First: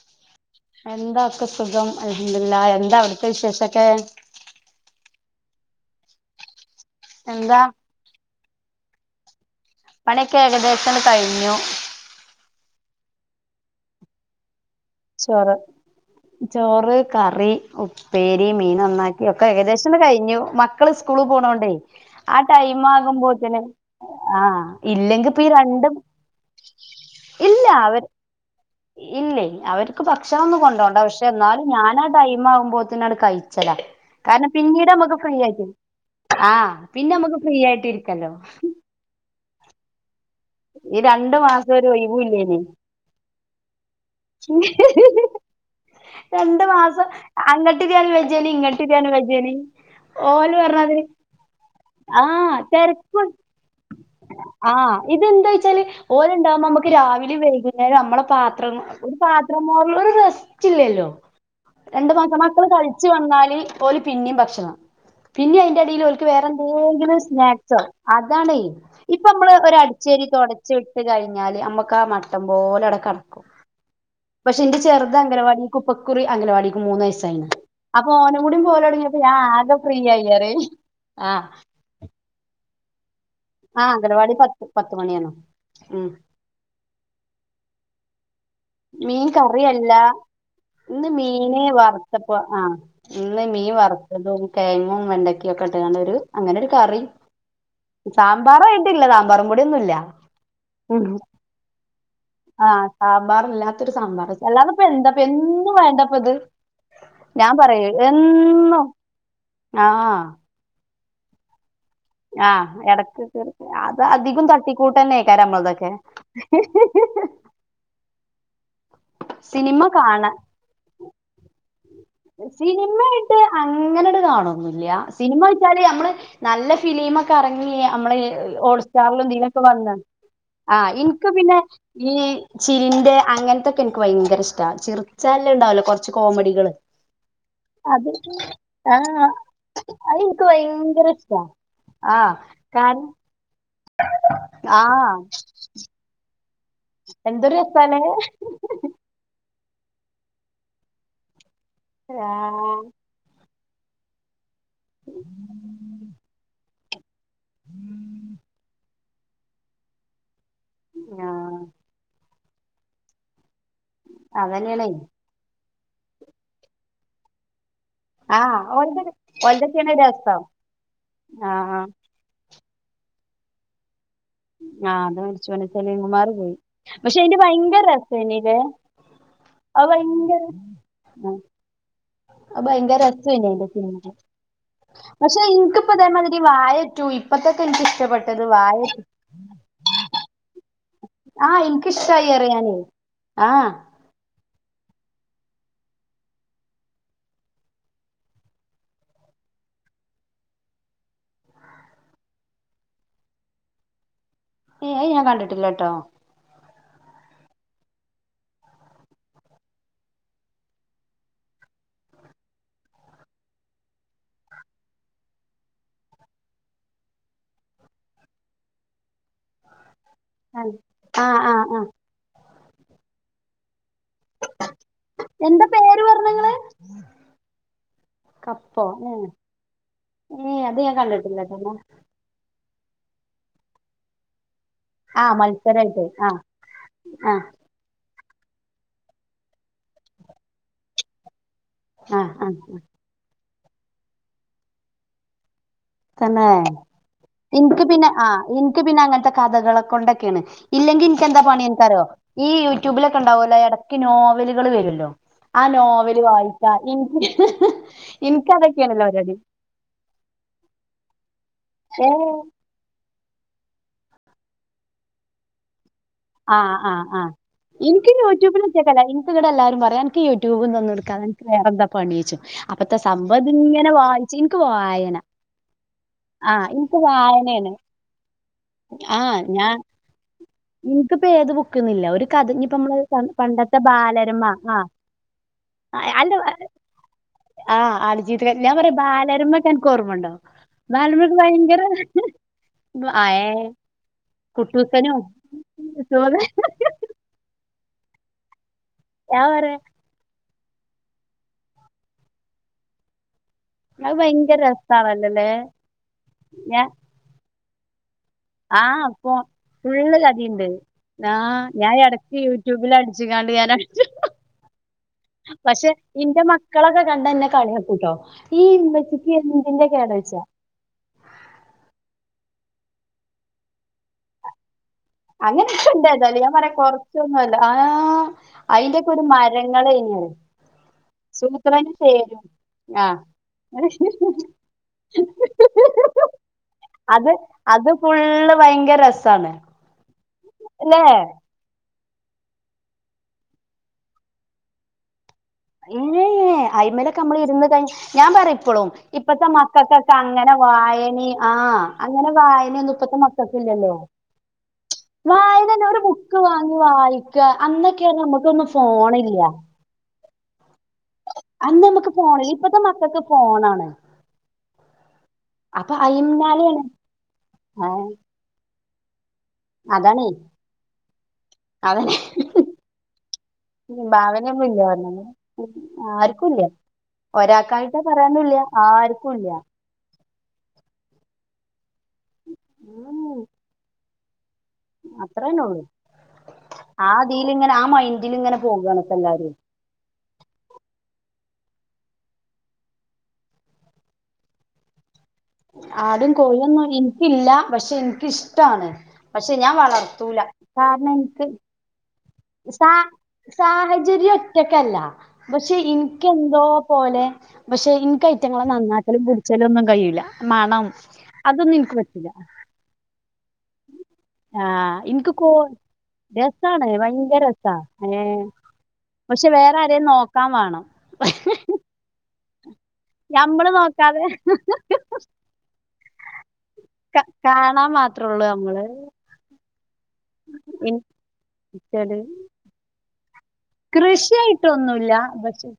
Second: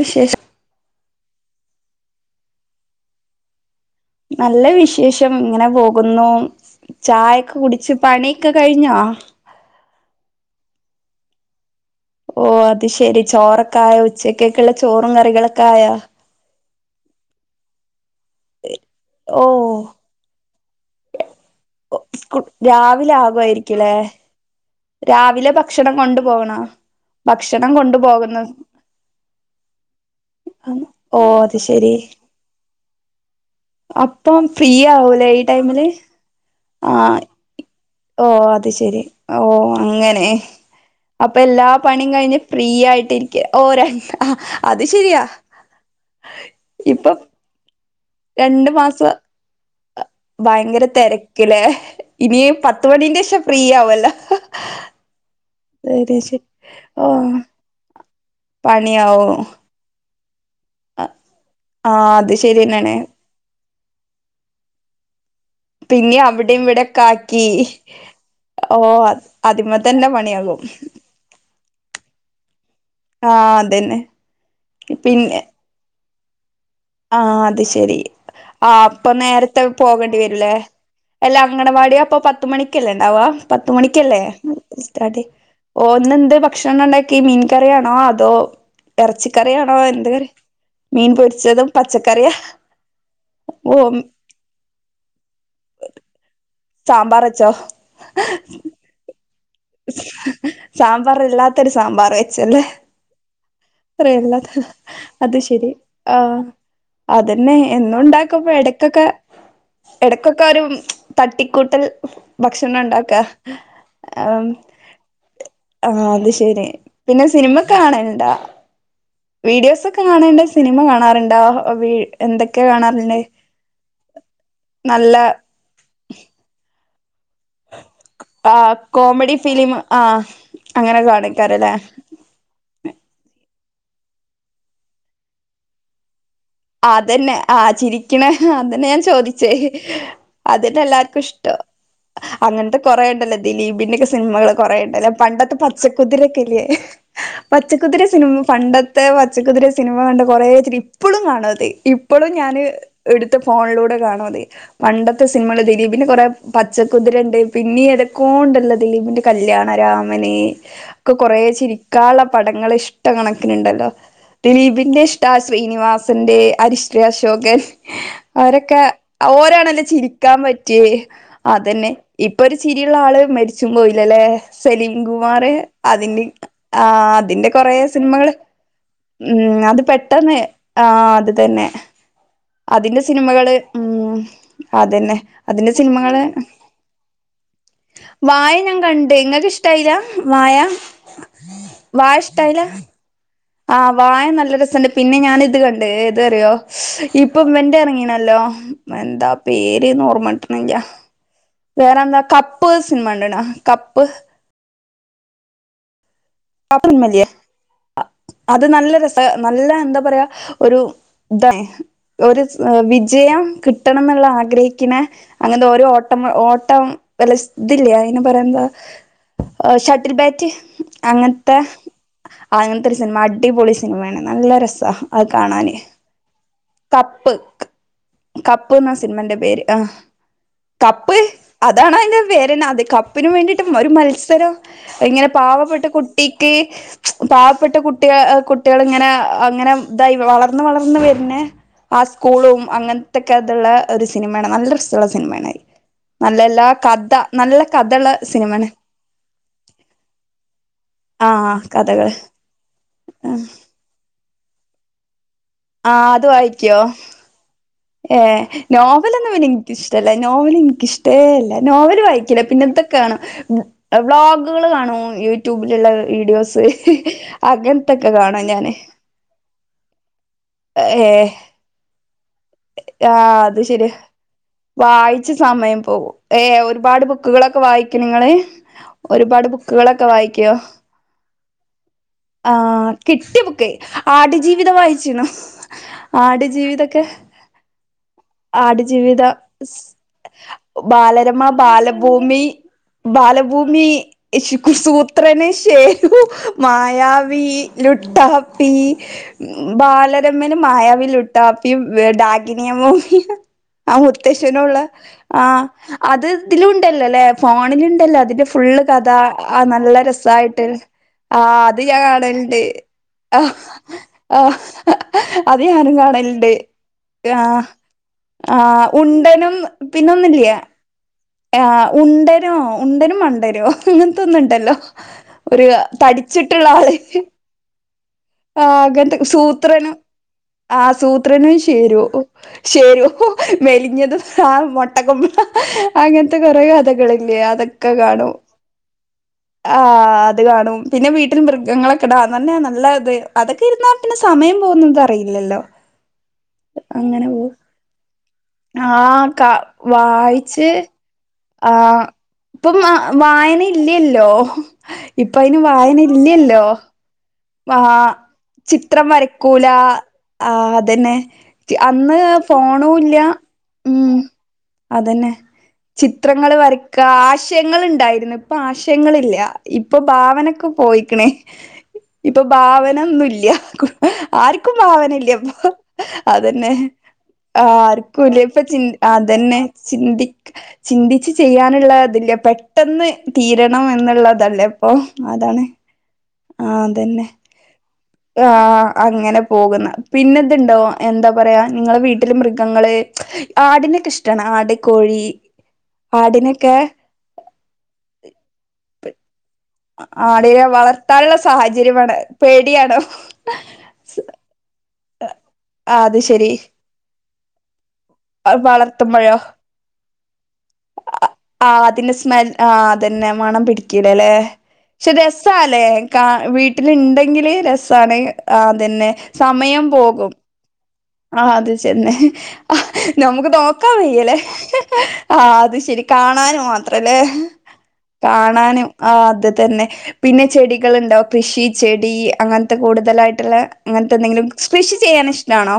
വിശേഷം എന്താ? സുഖം അൽഹംദുലില്ലാ എന്താ അവിടുത്തെ വിശേഷം ഒക്കെ നല്ല വിശേഷം ഇങ്ങനെ പോകുന്നു. ചായ ഒക്കെ എന്താ കുടിച്ചു, പണി ക്ക കഴിഞ്ഞോ? പണിയൊക്കെ ഏകദേശം കഴിഞ്ഞു. ഓ അത് ശരി ചോറൊക്കെ ആയോ ഉച്ചക്ക്? ക്കുള്ള ചോറും ചോറ് കറികളൊക്കെ ആയോ? ചോറ് കറി ഉ ഉപ്പേരി മീൻ നന്നാക്കി ഓ ഒക്കെ ഏകദേശം കഴിഞ്ഞു, മക്കള് സ്കൂൾ പോണോണ്ടേ സ്കൂ ആ ടൈം രാവിലെ ആകുമ്പോത്തിന് ആകുമായിരിക്കുംല്ലേ ആഹ ഇല്ലെങ്കിപ്പം രാവിലെ ഭക്ഷണം രണ്ടും കൊണ്ടു പോകണോ ഇല്ല ഭക്ഷണം കൊണ്ടു അവര് പോകുന്നു ഇല്ല. അവർക്ക് ഭക്ഷണം ഒന്നും കൊണ്ടോണ്ട ഓ പക്ഷെ അത് എന്നാലും ശരി ഞാനാ ആ ടൈം ആകുമ്പോ ത് നാണ്ട്ക്കയി ച്ചല അപ്പം കാരണം ഫ്രീ പിന്നീട് നമ്മുക്ക് ആവൂലേ ഈ ഫ്രീയായ്റ്റ് ടൈമില് ആ പിന്നെ നമ്മുക്ക് ഫ്രീ ആയിട്ട് ഓ ഇരിക്കല്ലോ അത് ശരി ഓ അങ്ങനെ ഈ രണ്ടു അപ്പൊ എല്ലാ മാസം ഒരു പണിം ഒഴിവും കഴിഞ്ഞ് ഇല്ലേനി ഫ്രീ ആയിട്ടിരിക്ക ഓ രണ്ട് രണ്ട് മാസം ഇപ്പൊ അങ്ങ ട്ട് തിരിയാനും വെജേജനി രണ്ട് ഇങ്ങട്ട് മാസം തിരിയാനും വെജേജനി ഭയങ്കര തെരക്ക് ലേ ഇനിയീ ആഹ് പത്തുമണിന്റെ തെരക്കും ശേഷം ഫ്രീയാവല്ലോ ആഹ് ഇതെന്താച്ചാല് ശരി ശരി ഓ പാത്രങ്ങൾ ഒരു പണിയാവും പാത്രം മോറലും ഒരു റ സ്റ്റില്ലല്ലോ ആ രണ്ട് അത് മാസം മക്കള് ശരിയെന്നാണ് കളിച്ചു വന്നാല് ഓല് പിന്നിം ഭക്ഷണം പിന്നി അയിന്റെ എടേല് പിന്നെ ഓൽക്ക് അവിടെയും ഇവിടെയൊക്കെ വേറെന്തേലും ആക്കി സ്നാക്സൊ അതാണെ ഓ ഇപ്പൊ നമ്മള് ഒരു അതിമ്മ തന്നെ അടിച്ചേരി പണിയാകും തുടച്ച്‌ ഇട്ട് കഴിഞ്ഞാല് നമ്മക്കാ മട്ടം പോലെ അവിടെ ആ കടക്കും അതന്നെ പക്ഷെ ഇന്റെ ചെറുത് പിന്നെ അംഗനവാടി കുപ്പ ക്കുറി അംഗലവാടി ആ അത് ശെരി ആ അപ്പം പോവലൊടങ്ങിയപ്പോ ഞാൻ നേരത്തെ ആകെ ഫ്രീ പോകണ്ടി ആയി വരുല്ലേ പറയും അല്ലാ ആഹ് അംഗണവാടിയപ്പൊ പത്തുമണി ക്ക്അല്ലേ ഇണ്ടാവ ആഹ് പത്തുമണിക്കല്ലേ അംഗനവാടി പത്ത് പത്ത് മണിയാണ് സ്റ്റാർട്ടിംഗ് ഓ ഉം ഇന്ന് എന്തേ ഭക്ഷണം ഉണ്ടാക്കി മീൻ കറിയാണോ അ തോ മീൻ ഇറച്ചിക്കറിയാണോ കറിയല്ല എന്ത് കറി ഇന്ന് മീൻ മീന് പൊരിച്ചതും പച്ചക്കറിയ വറുത്തപ്പോ ആ ഇന്ന് മീൻ ഓ വറുത്തതും കെഴങ്ങും വെണ്ടക്കിം ഒക്കെ ഇട്ടുകാണ്ട് ഒരു അങ്ങനെരു കറി സാമ്പാർ സാമ്പാർ ആയിട്ടില്ല സാ സാമ്പാറല്ലാത്തൊരു സാമ്പാർ വെച്ചല്ലേ മ്പാറല്ലാത്തരു സാമ്പാർ കറിയില്ലാത്ത അല്ലാതെ ഇപ്പ എന്താപ്പ അത് ശരി എന്നും വേണ്ടപ്പ ഇത് ആഹ് ഞാൻ അതന്നെ പറയ എന്നും ഉണ്ടാക്കുമ്പോ എന്നും എടക്കൊക്കെ ആ എടക്കൊക്കെ ഒരു തട്ടിക്കൂട്ടൽ ആഹ് ഭക്ഷണം ഉണ്ടാക്കാ എടക്ക് കേർ അത അധികും ആഹ് തട്ടിക്കൂട്ടന്നേകാരം നമ്മൾതൊക്കെ ആഹ് അത് ശരി പിന്നെ സിനിമ കാണല്ണ്ടാ സിനിമ വീഡിയോസൊക്കെ കാണ കാണല്ണ്ട് സിനിമ കാണാറുണ്ടോ വീ എന്തൊക്കെ കാണാറുണ്ട് സിനിമേയ്ട്ട് അങ്ങനെങ്ങട് കാണൊന്നുല്യ നല്ല സിനിമ ചോയ്ച്ചാല് നമ്മൾ നല്ല ഫിലീമൊ ക്കറങ്ങി നമ്മള് ആഹ് ഹോട്ട് സ്റ്റാർ ലും കോമഡി ഇതിലൊക്കെ ഫിലിം വന്ന് ആഹ് ആ അങ്ങനെ ഇൻക്ക് പിന്നെ കാണിക്കാരല്ലേ ഈ ചിരിന്റെ അങ്ങനത്തെ ഇൻക്ക് ഭയങ്കര ഇഷ്ടാ ചിറിച്ചാൻ ഇല്ലത് ഇണ്ടാവല്ലോ കുറച്ച് അതന്നെ ആ ചിരിക്കണ അന്നെ ആ ഞാൻ ചോദിച്ചേ അത് എനിക്ക് അതന്നെ ഭയങ്കര എല്ലാർക്കും ഇഷ്ടാ ഇഷ്ടം ആ അങ്ങനത്തെ കാരണം കൊറയണ്ടല്ലേ ദിലീപ് പിന്നെയൊെ സിനിമകൾ ആ കുറയണ്ട്ല്ല പണ്ടത്തെ പച്ചക്കുതിരിര രേല് എന്തൊരു രസാലേ പച്ചക്കുതിര സിനിമ പണ്ടത്തെ പച്ചക്കുതിര സിനിമ കണ്ട് കുറെേ ചേരി ഇപ്പോളും കാണ അതേ ഇപ്പോളും ആ ഞാന് എടുത്ത ഫോണിലൂടെ കാണാ മതി പണ്ടത്തെ സിനിമകളില് ദിലീപിനെ കുറെേ പ ച്ചകുതിരണ് പിന്നീ ഏതൊകൊ ണ്ടല്ലോ ദിലീപിൻ്റെ കല്യാണരാമന് ഒക്കെ ആ കൊറേ ചിരിക്കാളള പടങ്ങൾ ഇഷ്ടം കണക്ക ണ്ടല്ലോ അതന്നെയാണേ ദിലീപിന്റെ ഇഷ്ടാസ്- ശ്രീനിവാസ് സന്റെ അരിശ്രീ അശോകൻ ആ അവരൊക്കെ ഓൽതൊക്കെ ഓരാണല്ലോ ഓൽതൊക്കെയാണ് ചിരിക്കാൻ രസം പറ്റിയേ ആ അതന്നെ ഇപ്പൊ ഒരു ചിരിയുള്ള ആള് മരിച്ചുമ്പോയി ല്ലെ ആ സലീം അത് കുമാർ മരിച്ചു പോണ് സലീം അതിന്റെ കുമാർ പോയി ആ പക്ഷെ അയിന്റെ അതിന്റെ കൊറെേ ഭയങ്കര സിനിമകള് രസേനിലെ ഉം അത് പെട്ടെന്ന് ആ അത് തന്നെ അത് ഭയങ്കര അതിന്റെ രസേനി സിനിമകള് അയിന്റെ സിനിമ ഉംഅതന്നെ പക്ഷെ അതിന്റെ ഇൻക്കിപ്പ സിനിമകള് ഇതേമാതിരി വാഴ ടു ഇപ്പത്തൊക്കെ എനിക്ക് ഇഷ്ടപ്പെട്ടത് വായ വാഴ ഞാൻ കണ്ട് ഇങ്ങക്ക് ഇഷ്ടായില്ല വായ ആഹ എനക്കിഷ്ടായി അറിയാനേ ആ ആഹ വായ നല്ലൊരു രസണ്ട് പിന്നെ ഞാൻ ഇത് കണ്ട് എതാറിയോ ഇപ്പൊ ഇവന്റെ ഇറങ്ങീണല്ലോ എന്താ പേര്ന്ന് ഓർമ്മ കിട്ടണില്ല വേറെന്താ കപ്പ് സിനിമ ഉണ്ടണാ കപ്പ് ഏ ഞാൻ കണ്ടിട്ടില്ല ട്ടോ [inaudible] [unintelligible] അത് നല്ല രസ നല്ല എന്താ പറയാ ഒരു ഇത ഒരു വിജയം കിട്ടണം എന്നുള്ള ആഗ്രഹിക്കന അങ്ങനത്തെ ഓരോ ഓട്ടം ഓട്ടം [unintelligible] തില്ലേ അതിന് പറയാ എന്താ ഷട്ടിൽ ബാറ്റ് ആ ആ ആ അങ്ങനത്തെ ആ [inaudible] അങ്ങനത്തെ സിനിമ അടി പോളി [unintelligible] സിനിമയാണ് നല്ല രസമാണ് അത് എന്താ കാണാന് പേര് പറഞ്ഞങ്ങള് [inaudible] കപ്പ് കപ്പ് കപ്പോ എന്ന ഏ സിനിമന്റെ പേര് ആ ഏ അത് ഞാൻ കപ്പ് കണ്ടിട്ടില്ലട്ടോ അതണോ അതിന്റെ പേര് എന്ന അതെ കപ്പിന് വേണ്ടിയിട്ട് ഒരു മത്സരം ആ ഇങ്ങനെ പാവപ്പെട്ട മത്സരായിട്ട് ആ കുട്ടിക്ക് ആ പാവപ്പെട്ട കുട്ടികൾ കുട്ടികളിങ്ങനെ അങ്ങനെ ഇതായി വളർന്ന് വളർന്ന് വരുന്നേ ആ സ്കൂളും അങ്ങനത്ത [unintelligible] ഒരു സിനിമയാണ് നല്ലരസള്ള സിനിമ ആണ് തന്നെ എനിക്ക് പിന്നെ കഥയുള്ള ആ സിനിമയാണ് എനിക്ക് പിന്നെ അങ്ങനത്തെ കഥകള് കൊണ്ടൊക്കെയാണ് ഇല്ലെങ്കിൽ ആ എനിക്കെന്താ പണി അന്ക്ക്അറിയോ കഥകള് ഈ യൂട്യൂബിലൊക്കെ ഉണ്ടാവുമല്ലോ ഇടക്ക് നോവലുകൾ വരുല്ലോ ആ നോവല് വായിക്ക എനിക്ക് ഏ നോവലൊന്നും പിന്നെ എനിക്കിഷ്ടല്ല നോവൽ [unintelligible] എനിക്ക് ഇഷ്ട്ടേല്ല ഏ നോവല് വായിക്കില്ല പിന്നെദൊക്കെയാണ് വ്ളോഗുകൾ കാണും യൂട്യൂബിലുള്ള വീഡിയോസ് ആഹ് ആ ആ അങ്ങനത്തൊക്കെ എനിക്ക് കാണും യൂട്യൂബിൽ ഞാന് [unintelligible] എനിക്ക് ഇവിടെ എല്ലാരും പറയാ എനിക്ക് യൂട്യൂബിൽ നിന്ന് ഒന്ന് എടുക്കാ എനിക്ക് വേറെ എന്താ പണി [unintelligible] ആ അത് ശരി വായന വായിച്ച് സമയം പോകും ഏ ആ ഇൻക്ക് ഒരുപാട് ബുക്കുകളൊക്കെ വായനയാണ് വായിക്കും നിങ്ങള് ഒരുപാട് ബുക്കുകളൊക്കെ വായിക്കോ എനിക്കപ്പ ഏത് ബുക്കന്നില്ല ഒരു കഥ ഇപ്പ ആഹ് നമ്മള് കിട്ടിയ ബുക്ക് പണ്ടത്തെ ബാലരമ്മ ആടുജീവിതം ആ വായിച്ചിണോ അല്ല ആടുജീവിതൊക്കെ ആഹ് ആടുജീവിതം ഞാൻ പറയാ ബാലരമക്കെ ആടുജീവിതം എനിക്ക് ഓർമ്മുണ്ടോ ബാലരമക്ക് ബാലരമ ഭയങ്കര ബാലഭൂമി ആയേ ബാലഭൂമി ശു കുട്ടൂസനും സുമ [unintelligible] മായാവി ലുട്ടാപ്പി പി ഞാൻ ഉം പറയാ ബാലരമ മായാവി ലുട്ടാപ്പിയും ഡാകി [unintelligible] ആ അത് ഭയങ്കര മുത്തശ്ശനുള്ള ആ രസാണല്ലോല്ലേ അത് ഇതില് ഞാൻ ഉണ്ടല്ലല്ലേ ഫോൺ പിന്നെണ്ടല്ലോ അതിന്റെ ഫുള്ള് ആഹ് കഥ അപ്പൊ ആ നല്ല ഫുള്ള് രസായിട്ട് കഥയുണ്ട് ആ ആഹ് അത് ഞാൻ എടക്ക് കാണലുണ്ട് യൂട്യൂബിൽ ആ അടിച്ച്ങ്ങാണ്ട് ഞാൻ ആ അത് പക്ഷെ ഞാനും ഇന്റെ കാണലുണ്ട് മക്കളൊക്കെ കണ്ടാ ആ ഇന്നെ കളിയക്കൂട്ടോ ആ ഈ ഇമ്മച്ചിക്ക് എന്തിന്റെ കേടായ്ച്ച ആ് ഉണ്ടനോ ഉണ്ടനും മണ്ടനോ അങ്ങനത്തൊന്നുംണ്ടല്ലോ ഒരു അങ്ങനെയൊക്കെ ഉണ്ട് ഏതായാലും ഞാൻ തടിച്ചിട്ടുള്ള പറയാ ആള കൊറച്ചൊന്നുമല്ല ആഹ് ആ അയിന്റെയൊക്കെ അങ്ങനത്തെ ഒരു സൂത്രനും മരങ്ങളേനി ആ സൂത്രനും ശേരും ശേരു ആഹ് മെലിഞ്ഞതും ആ മൊട്ട കൊമ്പ അങ്ങനത്തെ കൊറെ അത് കഥകളില്ലേ അതൊക്കെ അത് കാണും ഫുള്ള് ഭയങ്കര രസാണ് ആ ആ കാണും ല്ലേ പിന്നെ വീട്ടിൽ മൃഗങ്ങളൊക്കെ [unintelligible] ട അതന്നെ നല്ലത് അതക്കെ ഇരുന്നാ പിന്നെ സമയം പോകുന്നത് അറിയില്ല ഏയ് അയി്മലൊക്കെ നമ്മള് പോവും ഇരുന്ന് കഴിഞ്ഞ ഞാൻ പറയപ്പോളും ആഹ് ക ഇപ്പത്തെ മക്കൾക്കൊക്കെ അങ്ങനെ വായിച്ച് വായന ആഹ് ഇപ്പം വായന ഇല്ലല്ലോ? ഇപ്പ അയിന് വായന തന്നെ ഒരു ബുക്ക് ഇല്ലല്ലോ വാങ്ങി വായിക്ക ആ അന്നൊക്കെ നമുക്കൊന്നും ചിത്രം ഫോണില്ല വരക്കൂല ആ അതന്നെ നമുക്ക് അന്ന് ഫോണില്ല ഇപ്പത്തെ ഫോണുംല്ല മക്കൾക്ക് ഫോണാണ് ഉം അതന്നെ അപ്പൊ ചിത്രങ്ങൾ അയിമ്നാലെയാണ് വരക്ക ആശയങ്ങൾ ഏഹ് ഉണ്ടായിരുന്നു ഇപ്പൊ ആശ ക്ഷ്യങ്ങളില്ല ഇപ്പൊ അതാണേ ഭാവനൊക്കെ പോയിക്കണേ അവന് ഇപ്പൊ ഭാവനൊന്നുംല്ല ഭാവനൊന്നും ആർക്കും ഇല്ല ഭാവന പറഞ്ഞത് ഇല്ലപ്പൊ ആർക്കുംല്ല അതെന്നെ ഒരാൾക്കായിട്ട് ആർക്കുംല്ല പറയാനുംല്ല ഇപ്പൊ ചി ആർക്കുംല്ല അതെന്നെ ചിന്തി ചിന്തിച്ച് ചെയ്യാനുള്ള പെട്ടെന്ന് തീരണം എന്നുള്ളത് അല്ല അപ്പം അത്രന്നെ അതാണ് ഉള്ളൂ ആ അതന്നെ ഇതിലിങ്ങനെ ആ ആ മൈൻഡിലിങ്ങനെ പോകാണ് ഇപ്പ അങ്ങനെ എല്ലാരും പോകുന്ന പിന്നെതുണ്ടോ എന്താ എന്താ പറയാ നിങ്ങളെ വീട്ടിലെ മൃഗങ്ങള് ആടിനൊക്കെ ഇഷ്ടമാണ് ആട്, കോഴി ആടും ആടിനൊക്കെ കോഴൊന്നും എനിക്കില്ല പക്ഷെ എനിക്കിഷ്ടമാണ് ആടിനെ വളർത്താനുള്ള സാഹചര്യമാണ് സ സാഹചര്യം ഒറ്റക്കല്ല പക്ഷെ ആഹ് അത് ശരി എനിക്കെന്തോ പോലെ ക്ഷ പക്ഷെ എനിക്കയറ്റങ്ങളെ നന്നാക്കലും വളർത്തുമ്പോഴോ പുടിച്ചാലും ഒന്നും കഴിയൂല്ല മണം അതൊന്നും ആഹ് എനിക്ക് അതിന്റെ പറ്റില്ല സ്മെൽ ആഹ് അതന്നെ മണം പിടിക്കലല്ലെ ആഹ് പക്ഷെ എനിക്ക് കോ രസല്ലേ കാ രസാണ് ഭയങ്കര വീട്ടിലുണ്ടെങ്കില് രസാ രസമാണ് ഏഹ് ആതന്നെ പക്ഷെ വേറെ സമയം ആരേം പോകും നോക്കാൻ വേണം ആഹ് അത് ചെന്നെ [unintelligible] ആഹ് നമുക്ക് ഞമ്മള് നോക്കാ നോക്കാതെ വയ്യലേ ഹ്ഹ് ആ അത് ശരി കാണാനും മാത്രല്ലേ ക കാണാൻ മാത്രേ ഉള്ളൂ നമ്മള് കാണാനും ആ അത് തന്നെ പിന്നെ ഇൻ ചെടികള്ണ്ടോ കൃഷി ചെടി അങ്ങൻത്തെ കൂടുതലായി ട്ട്ല് അങ്ങൻത്തെ ന്തെങ്കിലും ക്യഷി കൃഷിയായിട്ടൊന്നുല്ല ചെയ്യാന് പക്ഷെ ഇഷ്ടാണോ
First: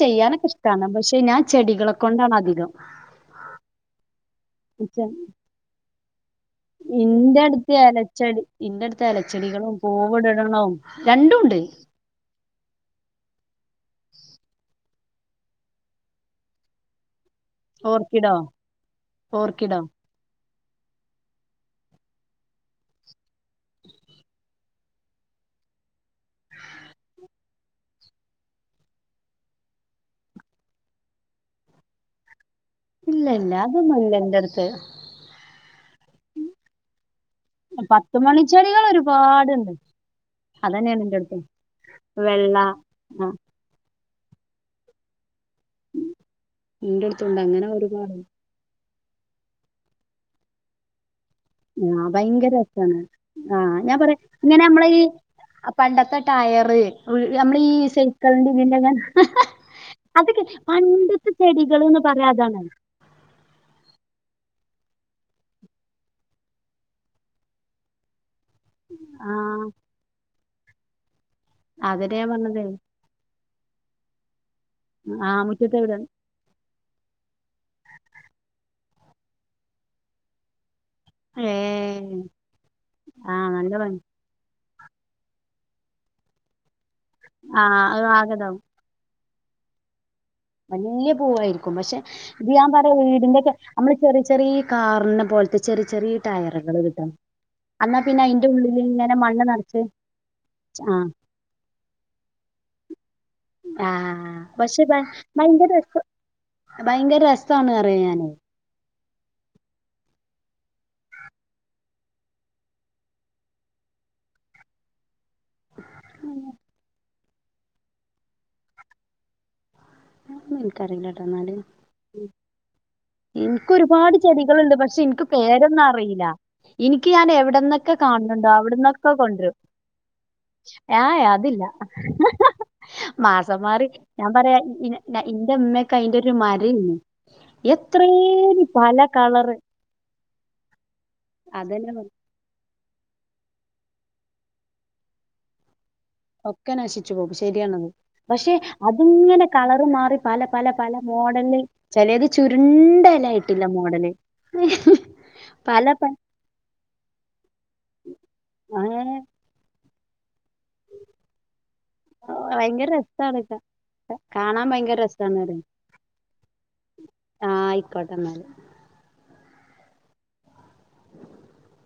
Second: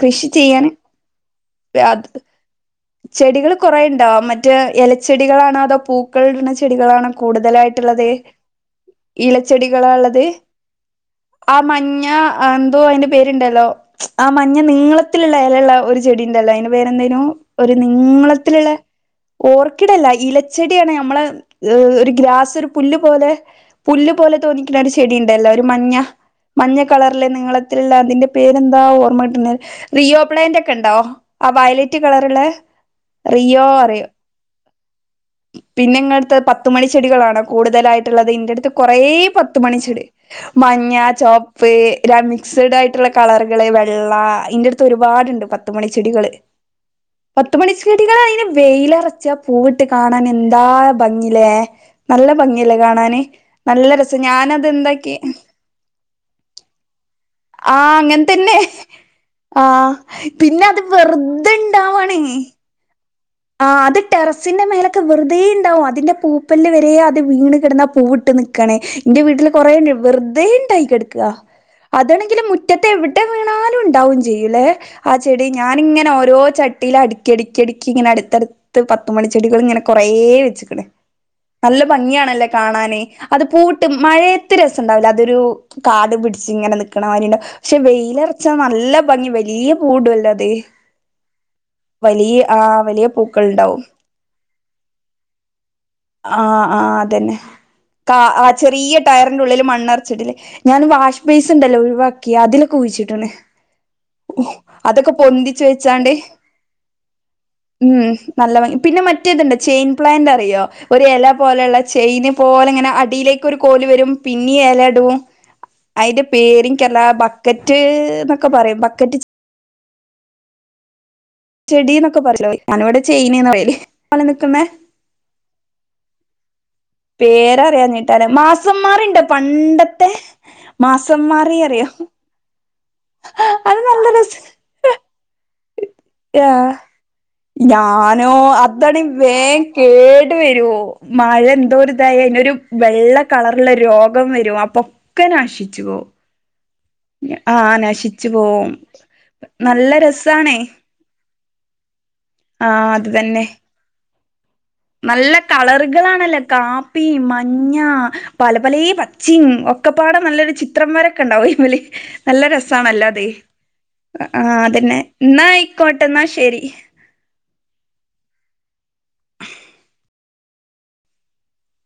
കൃഷി ചെയ്യാനൊക്കെ ചെയ്യാന് ഇഷ്ടാണ് പക്ഷെ ഞാൻ ചെടികളെ ബെഅത് കൊണ്ടാണ് അധികം ചെടികള് കൊറേഇണ്ടോ മറ്റേ പക്ഷെ ഏലച്ചെടികളാണോ അതോ പൂ ക്കൾട്ണന്ന ചെടികളാണ് പൂകളുള്ള ഇന്റെ അടുത്ത് കൂടുതലായിട്ടുള്ളത് എലച്ചെടി ഇന്റെ അടുത്ത് എലച്ചെടികളും ഇലച്ചെടികളാള്ളത് പൂവിടണതും ആ രണ്ടുണ്ട് മഞ്ഞ ആഎന്തോ അതിന്റെ പേര്ണ്ട്ല്ലോൾ മഞ്ഞ നീളത്തിലുള്ള എലേള്ള ഒരു ചെടീണ്ടല്ലോ അയിന പേരെന്തായ്നു ഒരു ഓർക്കിഡോ നീളത്തില്ള്ള ഓർക്കിഡോ ഓർക്കിഡല്ല ഇല ചെടിയാണ് ഞമ്മളെ ഒരു ഗ്രാസ് ഒരു പുല്ല് പോലെ പുല്ല് പോലെ തോന്നി ഒരു ചെടീണ്ടല്ലോ ഒരു മഞ്ഞ മഞ്ഞ കളറിലെ നിങ്ങള് തിള്ള അതിന്റെ പേര് രെന്താ ഓർമ്മകിട്ടണ റിയോപ്ലേൻ്റൊക്കെണ്ടോ ആ വയലറ്റ് കളറ്ള്ള ഇല്ല ഇല്ല റിയോ അതൊന്നും അറിയോ ഇല്ല എന്റെ അടുത്ത് പിന്നെ ഇങ്ങൾട്ത്ത് പത്തുമണി ചെടികളാണോ കൂടുതലായിട്ട്ള്ളത് ഇന്റടുത്ത് പത്തുമണിച്ചെടികൾ കൊറേ ഒരുപാടുണ്ട് പത്തുമണിച്ചെടി മഞ്ഞ അതന്നെയാണ് എന്റെ അടുത്ത് ചോപ്പ് ര വെള്ള മിക്സഡ് ആയിട്ടുള്ള ആ കളറുകളെ വെ ള്ള ഇൻ്റടുത്ത് ഒരുപാട്ണ്ട് പത് ത്തുമണിച്ചെടികള് എന്റെ അടുത്തുണ്ട് അങ്ങനെ ഒരുപാട് പത്തുമണിച്ചെടികളയ്ന് വെയിലറ ചാ പൂവിട്ട് കാണാനെന്താ ഭംഗി ആ ഭയ്ങ്കരസാണ് ആഹ് നല്ല ഞാൻ രസ പറയാ ഇങ്ങനെ മ്മ്ള് ഈ ഞാനതെന്താക്കി പണ്ടത്തെ ടയറ് വ് മ്മ്ള ഈ ആഹ് ശെ കണ്ടു അങ്ങൻതന്നെ നിന്നെ ഞാൻ ആഹ് അതൊക്കെ പിന്നെ അത് പണ്ടത്തെ ചെടികൾന്ന് പറഞ്ഞാതാണ് ആ അത് ടെറസിന്റെ മേലൊക്കെ വെറുതേണ്ടാവും അതിന്റെ പൂപ്പല്ല് വരേ അത് വീണ് കിടന്നാ പൂവിട്ട് നി ക്കണ് ഇന്റെ ആ വീട്ടില് കൊറേണ്ട് വെറുതെ ട്ടായ് കെട്ക്കാ അതന്നെയാ അതാണെങ്കിലും പറഞ്ഞത് മുറ്റത്തെവിടെ വീണാലുവ്ണ്ടാവും ചെയ്യും ഇലേ ആ ചെടി മുറ്റത്തെ വീട് ഞാനിങ്ങനെ ഓരോ ചട് ട്ടീലാട്ക്കിഅട്ക്കിഅട്ക്കീങ്ങനാടുത് ത്തടുത്ത് പത്തുമണിച്ചെടികളിങ്ങനെ കൊറേ വെച്ച്ക്കണേ ഏ നല്ല ഭംഗിയാണല്ലേ കാണാന് ആ അത് പൂവി നല്ല ട്ട് ഭംഗി മഴയത് [unintelligible] രസംണ്ടാവില്ല അതൊരു കാട് പിടിച്ച് ഇങ്ങനെന്ന് ക്കണമാരീണ്ട് ആ ശ്ശേ അത് വെയിലറച്ചാ ആകതാവും നല്ല ഭംഗി വര് നീ പൂടുവല്ലോ. വലിയ പൂവായിരിക്കും പഷെ ഇത് ഞാൻ പറയാ വീട്ട് പൂക്കൾണ്ടാവും പോലത്തെ ചെറിയ ചെറിയ ആ ടയറുകൾ ആ കിട്ടും അതന്നെ എന്നാ കാ പിന്നെ ആ അയിന്റെ ഉള്ളിൽ ചെറിയ ഇങ്ങനെ ടയറിന്റെ മണ്ണ് ഉള്ളിൽ നിറച്ച് മണ്ണറച്ചിട്ടില്ലേ ഞാൻ ആ വാഷ് ബെയിസ് ഒണ്ടല്ലോ ഒഴിവാക്കിയ അതിലൊക്കെ കുഴിച്ചിട്ട് ആ പഷെ ഭ പൊന്തിച്ച് ഭയങ്കര രെസ വെച്ചാണ്ട് ഭയങ്കര രസാണ് പറയാ ഉം ഞാന് നല്ല ഭംഗി പിന്നെ മ റ്റിത്ണ്ട് ചെയിൻ പ്ലാന്ററിയോ ഒര് എല പോലെള്ള ചെയിന് പോലങ്ങനെ അടിലേക്ക് ഒരു കോല് വരും പിന്നേം എലടും അയിന്റെ പേരിൻക്കല്ലാ ബ ക്കറ്റ് ന്നൊക്കെ പറയും ബക്കറ്റ് [unintelligible] ചെടി എന്നൊക്കെ പറയല്ലോ ഞാനിവിടെ ചെയിൻന്ന് പറയല് ഇൻക്കൊരുപാട് പോലെ നിക്കുന്നെ ചെടികളുണ്ട് പഷെ ഇൻക്ക് പേരൊ ന്നറിയില്ല പേരറിയാഞ്ഞിട്ടാലെ മാസം അവിടന്നൊക്കെ മാറിണ്ട് കൊണ്ടുവരും പണ്ടത്തെ മാസം മാറി അറിയോ? മാസംമാറി ഞാൻ പറയാ ഇ ഇന്റെ ഇമ്മക്കെ അയിന്റെ ഒരു ആ മരേനി ഞാനോ എത്രേനി പല അതണ് കളറ് വേം കേടു വരു മഴ അതന്നെ എന്തോര്തായ നൊരു വെള്ള കളറില് രോഗം വരും അപ്പൊക്കെ നശിച്ചു പോം. ഒക്കെ നശിച്ചു പോകും ശരിയാണത് പഷെ പോവും അതിങ്ങനെ കളറ് നല്ല മാറി പല രസാണേ പല പല മോഡല് ചെലേത് ആഹ് അത് തന്നെ ചുരുണ്ടലായിട്ടില്ല മോഡല്. നല്ല പല പല കളറ്കളാണല്ല കാപ്പി മഞ്ഞ പല പലേ ഏ പച്ചേം ഒ ഒക്കപാടെ നല്ലൊര് ചിത്രംവരൊക്കെണ്ടാവുവായിരുന്നല്ലേ നല്ല ഭയങ്കര രസണല്ലത് രസാണ് ആ കാണാൻ ഭയങ്കര അതന്നെ രസാണ് ന്നാ പറയാ ആയിക്കോട്ടെ ന്നാ ശെരി. ആ ആയിക്കോട്ടെന്നാല്. [inaudible]